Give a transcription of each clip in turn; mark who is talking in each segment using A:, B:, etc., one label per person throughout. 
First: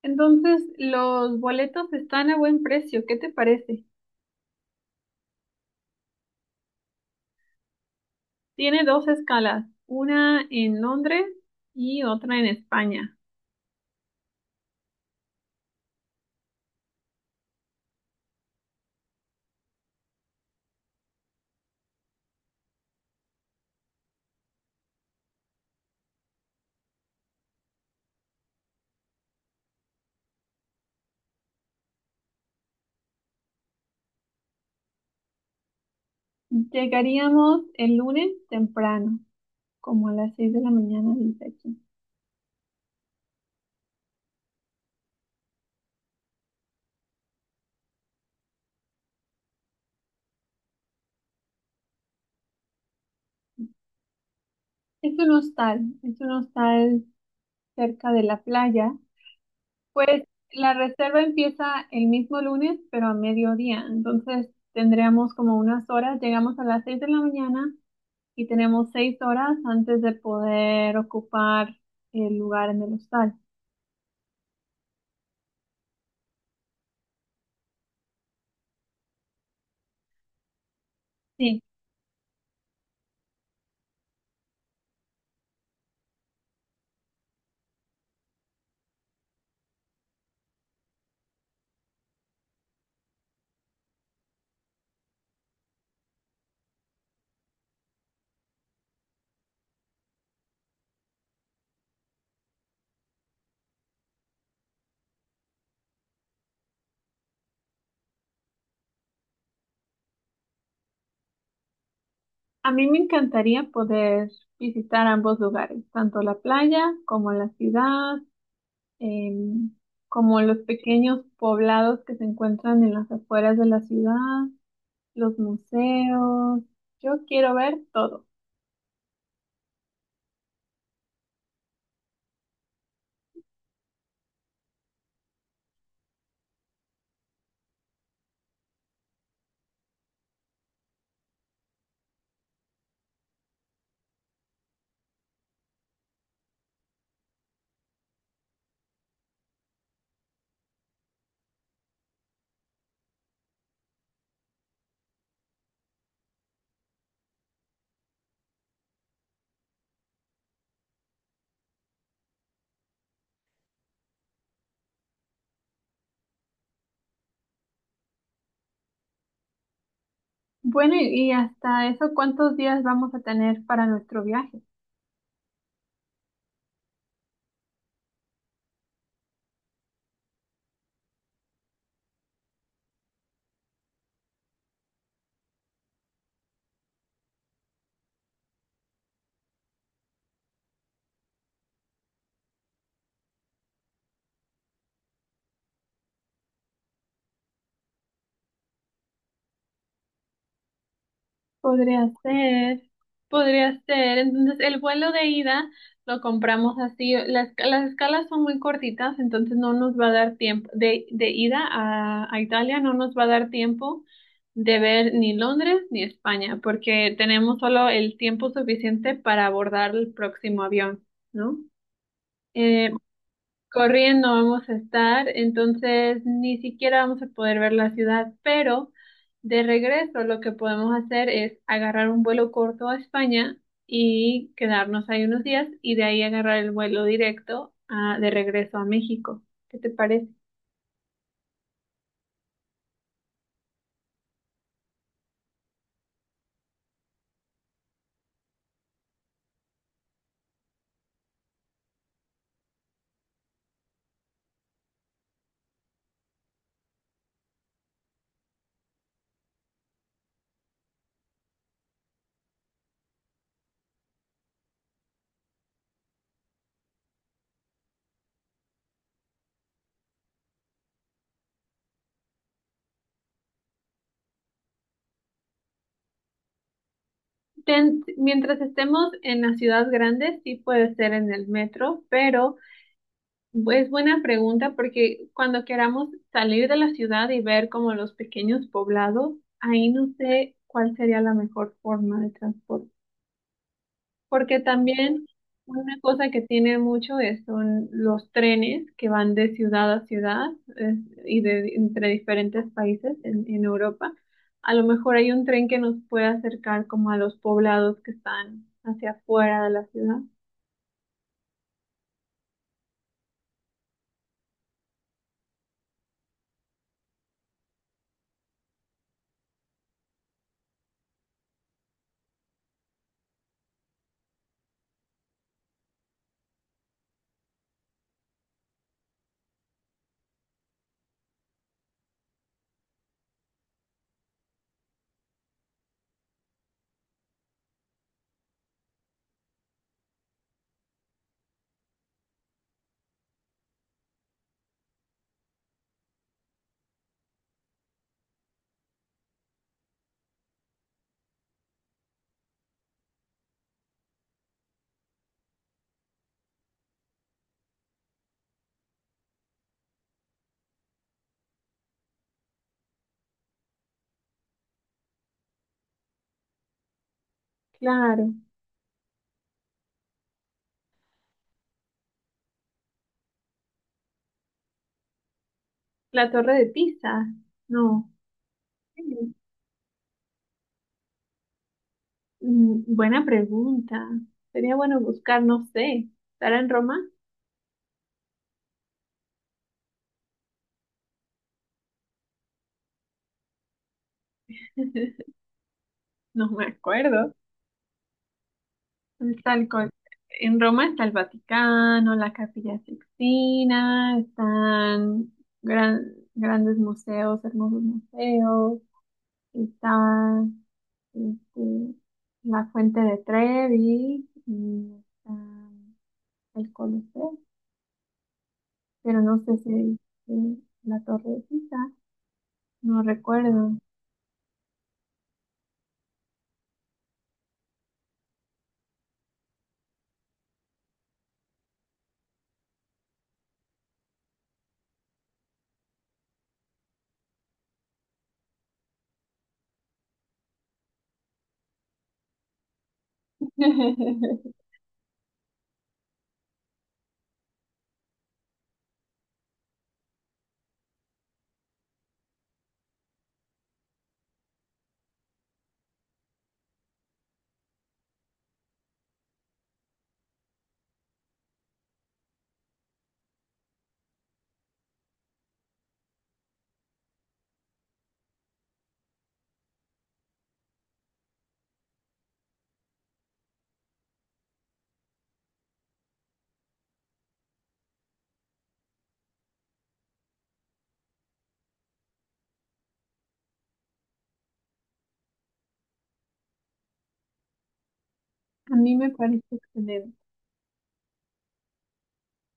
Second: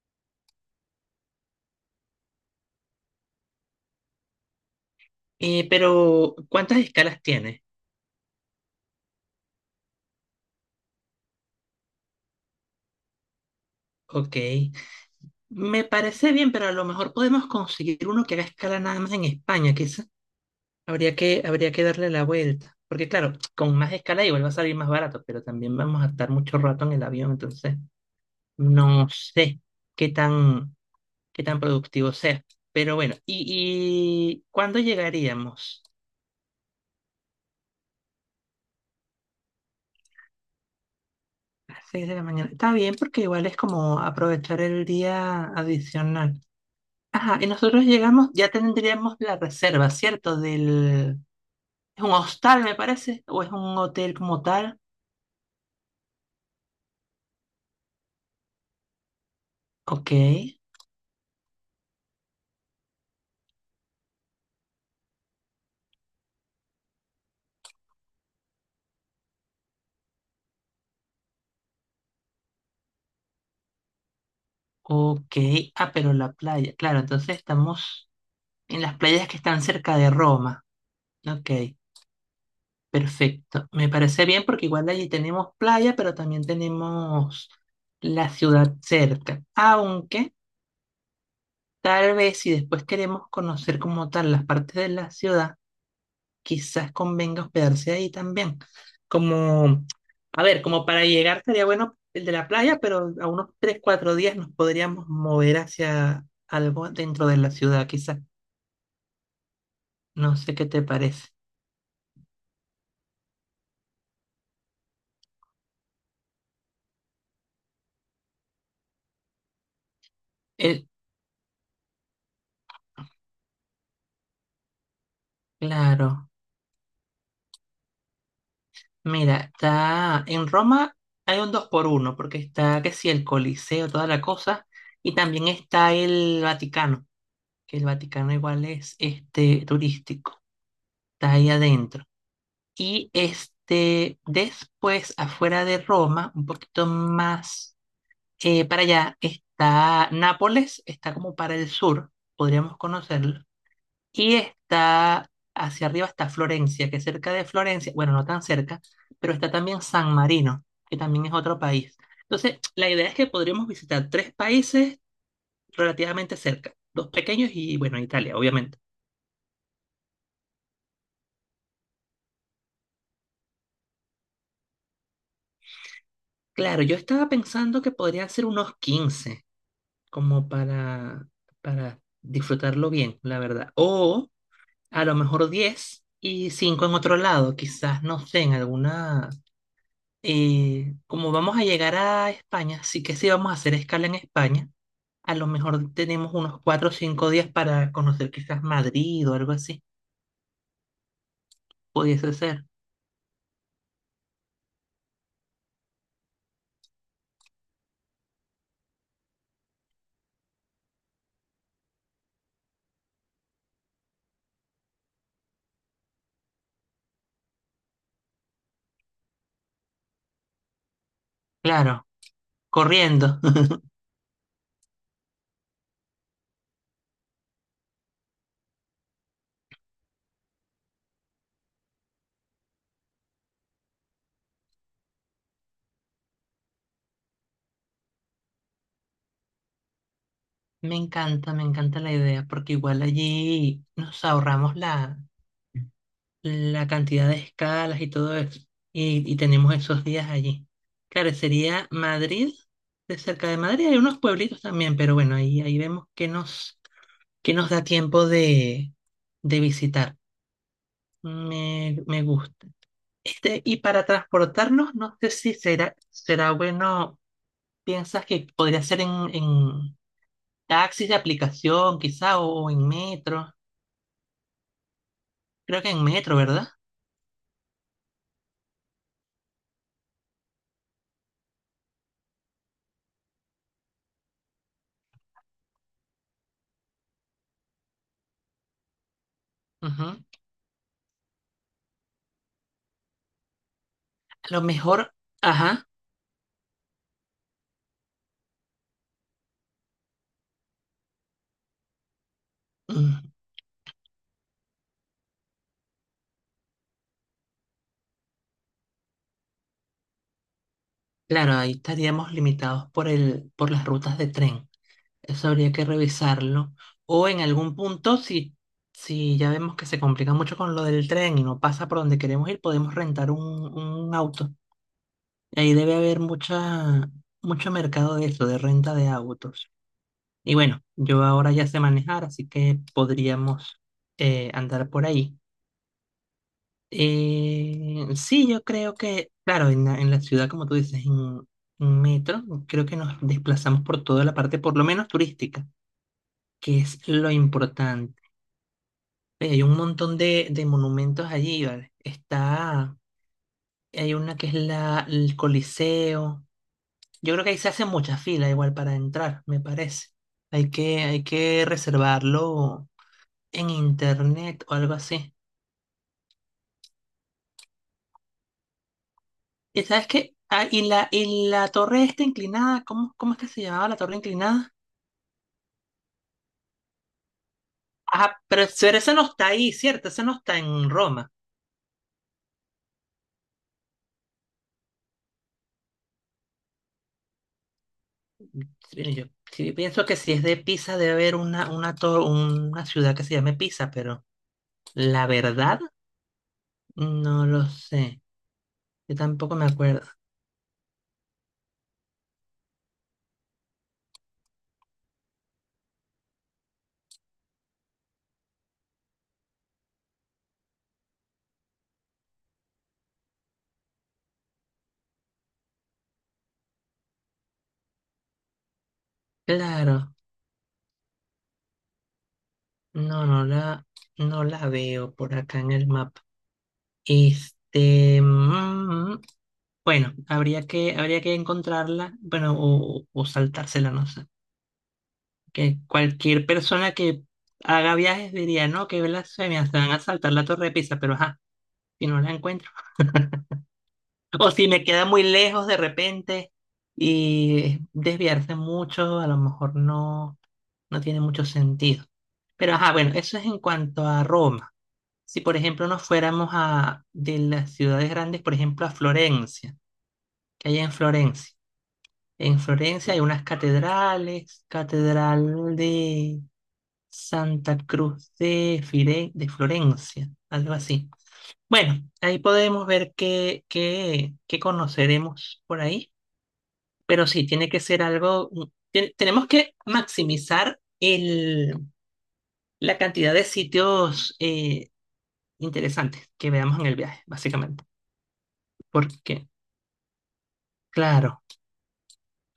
A: Entonces, los boletos están a buen precio. ¿Qué te parece?
B: Pero, ¿cuántas escalas tiene?
A: Tiene dos escalas, una en Londres y otra en España.
B: Ok. Me parece bien, pero a lo mejor podemos conseguir uno que haga escala nada más en España, quizás. Habría que darle la vuelta. Porque claro, con más escala igual va a salir más barato, pero también vamos a estar mucho rato en el avión, entonces no sé qué tan, qué tan productivo sea. Pero bueno, ¿y cuándo llegaríamos?
A: Llegaríamos el lunes temprano, como a las 6 de la mañana, dice
B: A
A: aquí.
B: las 6 de la mañana. Está bien, porque igual es como aprovechar el día adicional. Ajá, y nosotros llegamos, ya tendríamos la reserva, ¿cierto? Es un hostal, me parece, o es un hotel como tal.
A: Es un hostal cerca de la playa.
B: Ok,
A: Pues la reserva empieza el mismo lunes, pero a mediodía. Entonces, tendríamos como unas horas. Llegamos a las 6 de la mañana y tenemos 6 horas antes de poder ocupar el lugar en el hostal.
B: ok. Ah, pero la playa, claro, entonces estamos en las playas que están cerca de Roma. Ok,
A: Sí,
B: perfecto. Me parece bien porque igual allí tenemos playa, pero también tenemos la ciudad cerca. Aunque tal vez si después queremos conocer como tal las partes de la ciudad, quizás convenga hospedarse ahí también. Como, a ver, como para llegar estaría bueno el de la playa, pero a unos 3 4 días nos podríamos mover hacia algo dentro de la ciudad, quizás. No sé qué te parece.
A: a mí me encantaría poder visitar ambos lugares, tanto la playa como la ciudad, em, como los
B: El
A: pequeños poblados que se encuentran en las afueras de la ciudad, los
B: claro,
A: museos. Yo quiero ver todo.
B: mira, está en Roma, hay un 2 por uno, porque está, ¿que sí? El Coliseo, toda la cosa, y también está el Vaticano, que el Vaticano igual es este turístico, está ahí adentro. Y este, después, afuera de Roma, un poquito más para allá, está Nápoles, está como para el sur, podríamos conocerlo. Y está hacia arriba, está Florencia, que cerca de Florencia, bueno, no tan cerca, pero está también San Marino, que también es otro país. Entonces, la idea es que podríamos visitar tres países relativamente cerca, dos pequeños y, bueno, Italia, obviamente.
A: Bueno, y hasta eso, ¿cuántos días vamos a tener para nuestro viaje?
B: Claro, yo estaba pensando que podrían ser unos 15 como para disfrutarlo bien, la verdad. O a lo mejor 10 y 5 en otro lado, quizás, no sé, en alguna... Como vamos a llegar a España, sí que sí vamos a hacer escala en España. A lo mejor tenemos unos 4 o 5 días para conocer quizás Madrid o algo así.
A: Podría
B: Pudiese ser.
A: ser, podría ser. Entonces, el vuelo de ida lo compramos así. Las escalas son muy cortitas, entonces no nos va a dar tiempo. De ida a Italia no nos va a dar tiempo de ver ni Londres ni España, porque tenemos solo el tiempo suficiente para abordar el próximo avión, ¿no?
B: Claro,
A: Eh,
B: corriendo.
A: Corriendo vamos a estar, entonces ni siquiera vamos a poder ver la ciudad, pero de regreso lo que podemos hacer es agarrar un vuelo corto a España y quedarnos ahí unos días y de ahí agarrar el vuelo directo de regreso a México. ¿Qué te parece?
B: Me encanta la idea, porque igual allí nos ahorramos la... la cantidad de escalas y todo eso. Y tenemos esos días allí. Claro, sería Madrid, de cerca de Madrid hay unos pueblitos también, pero bueno, ahí vemos que nos da tiempo de visitar. Me gusta. Este, y para transportarnos, no sé si será, será bueno, ¿piensas que podría ser en taxis de aplicación quizá o en metro? Creo que en metro, ¿verdad?
A: Mientras estemos en las ciudades grandes, sí puede ser en el metro, pero es buena pregunta porque cuando queramos salir de la ciudad y ver como los pequeños poblados, ahí no
B: Ujú.
A: sé cuál sería la mejor forma de transporte.
B: A
A: Porque
B: lo mejor,
A: también
B: ajá.
A: una cosa que tiene mucho es, son los trenes que van de ciudad a ciudad es- y de entre diferentes países
B: mm,
A: en Europa. A lo mejor hay un tren que nos puede acercar como a los poblados que están hacia afuera de la ciudad.
B: Claro, ahí estaríamos limitados por por las rutas de tren. Eso habría que revisarlo. O en algún punto, si ya vemos que se complica mucho con lo del tren y no pasa por donde queremos ir, podemos rentar un auto. Y ahí debe haber mucho mercado de eso, de renta de autos. Y bueno, yo ahora ya sé manejar, así que podríamos andar por ahí. Sí, yo creo que, claro, en la, ciudad, como tú dices, en metro, creo que nos desplazamos por toda la parte, por lo menos turística, que es lo importante. Hay un montón de monumentos allí, ¿vale? Está, hay una que es el Coliseo. Yo creo que ahí se hace mucha fila igual para entrar, me parece. Hay que reservarlo en internet o algo así.
A: Claro,
B: ¿Y sabes qué? Ah, y la torre esta inclinada, ¿cómo es que se llamaba la torre inclinada?
A: la Torre de Pisa, no.
B: Ah, pero esa no está ahí, ¿cierto? Esa no está en Roma.
A: Mm, buena pregunta. Sería bueno buscar, no sé, ¿estará en Roma?
B: Sí, yo sí pienso que si es de Pisa debe haber una, una ciudad que se llame Pisa, pero la verdad
A: No me acuerdo.
B: no lo sé. Yo
A: Está
B: tampoco me
A: el co-
B: acuerdo.
A: en Roma está el Vaticano, la Capilla Sixtina, están grandes museos, hermosos museos, está este, la Fuente de Trevi y está el Coliseo, pero no sé si
B: Claro,
A: si la Torre de Pisa, no
B: no, no
A: recuerdo.
B: la, no la veo por acá en el mapa. Este, mm, mm, mm. Bueno, habría que encontrarla, bueno, o saltársela, no sé. Que cualquier persona que haga viajes diría, no, qué blasfemia, se van a saltar la Torre de Pisa, pero ajá, si no la encuentro. O si me queda muy lejos de repente y desviarse mucho, a lo mejor no, no tiene mucho sentido. Pero ajá, bueno, eso es en cuanto a Roma. Si por ejemplo nos fuéramos a de las ciudades grandes, por ejemplo a Florencia, que hay en Florencia. En Florencia hay unas catedrales, catedral de Santa Cruz de, de Florencia, algo así. Bueno, ahí podemos ver qué conoceremos por ahí, pero sí, tiene que ser algo, tenemos que maximizar la cantidad de sitios interesantes que veamos en el viaje, básicamente.
A: A mí me
B: Porque,
A: parece excelente.
B: claro,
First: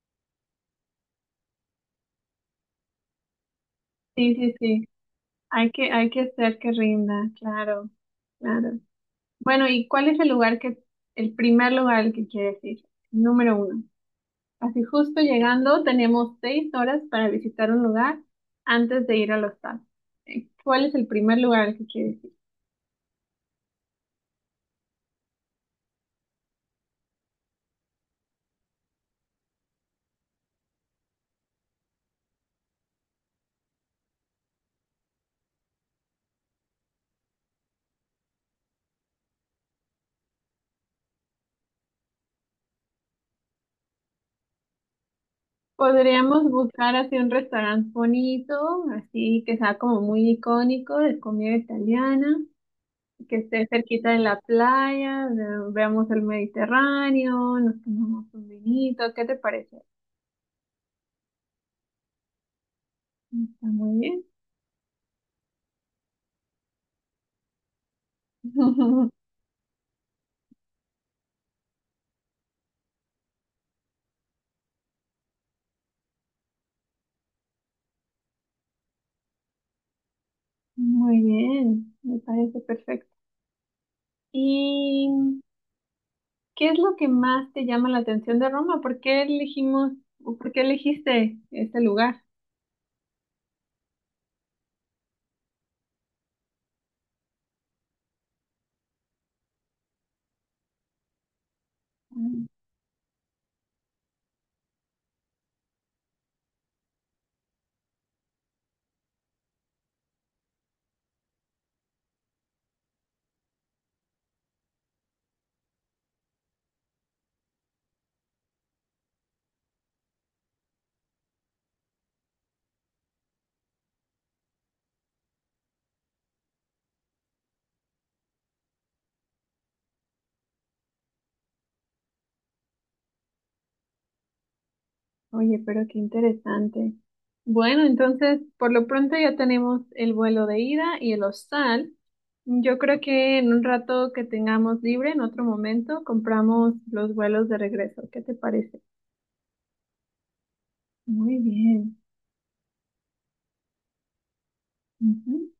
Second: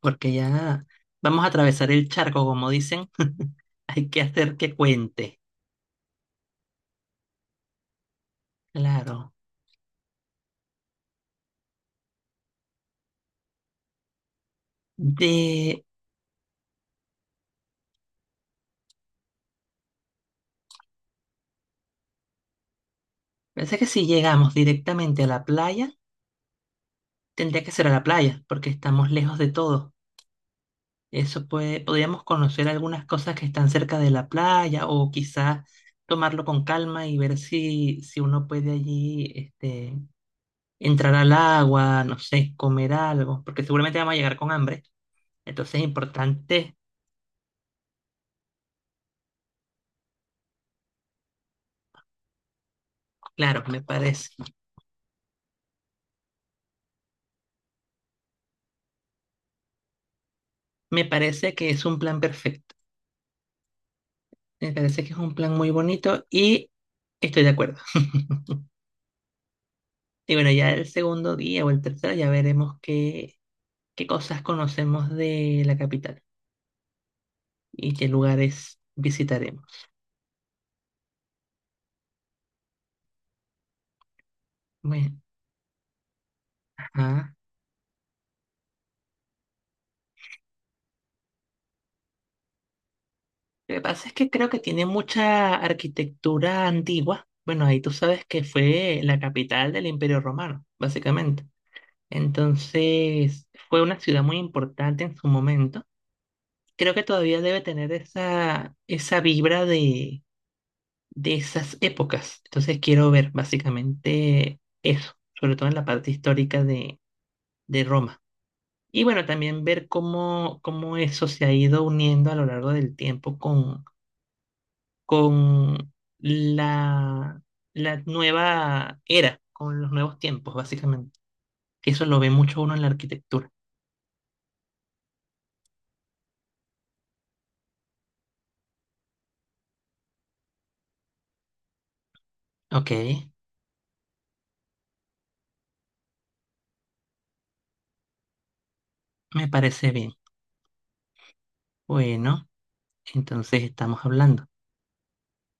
B: porque ya vamos a atravesar el charco, como dicen, hay que
A: Sí, sí,
B: hacer que
A: sí.
B: cuente,
A: Hay que hacer que rinda, claro, claro.
B: claro.
A: Bueno, ¿y cuál es el lugar que, el primer lugar al que quieres ir? Número uno. Así justo llegando,
B: De,
A: tenemos 6 horas para visitar un lugar antes de ir al hostal. ¿Cuál es el primer lugar al que quieres ir?
B: Parece que si llegamos directamente a la playa, tendría que ser a la playa, porque estamos lejos de todo. Eso podríamos conocer algunas cosas que están cerca de la playa o quizás tomarlo con calma y ver si uno puede allí entrar al agua, no sé, comer algo, porque seguramente vamos a llegar con hambre. Entonces es
A: Podríamos
B: importante,
A: buscar así un restaurante bonito, así que sea como muy icónico de comida italiana, que
B: claro,
A: esté
B: me
A: cerquita de
B: parece.
A: la playa, veamos el Mediterráneo, nos tomamos un vinito, ¿qué te parece?
B: Me parece que es un plan perfecto.
A: Está muy bien.
B: Me parece que es un plan muy bonito y estoy de acuerdo. Y bueno, ya el segundo día o el tercero ya veremos qué cosas conocemos de la capital y qué lugares visitaremos.
A: Muy bien, me parece perfecto. ¿Y
B: Bueno,
A: qué es lo que
B: ajá.
A: más te llama la atención de Roma? ¿Por qué elegimos o por qué elegiste este lugar?
B: Lo que pasa es que creo que tiene mucha arquitectura antigua. Bueno, ahí tú sabes que fue la capital del Imperio Romano, básicamente. Entonces, fue una ciudad muy importante en su momento. Creo que todavía debe tener esa vibra de esas épocas. Entonces quiero ver básicamente eso, sobre todo en la parte histórica de Roma. Y bueno, también ver cómo eso se ha ido uniendo a lo largo del tiempo con la, la nueva era, con los nuevos tiempos, básicamente. Que eso lo ve mucho uno en la arquitectura.
A: Oye, pero qué interesante. Bueno, entonces, por lo pronto ya tenemos el vuelo de ida y el hostal. Yo
B: Ok,
A: creo que en un rato que tengamos libre, en otro momento, compramos los vuelos de regreso. ¿Qué te parece?
B: me parece bien.
A: Muy bien.
B: Bueno, entonces estamos hablando.
A: Ujú.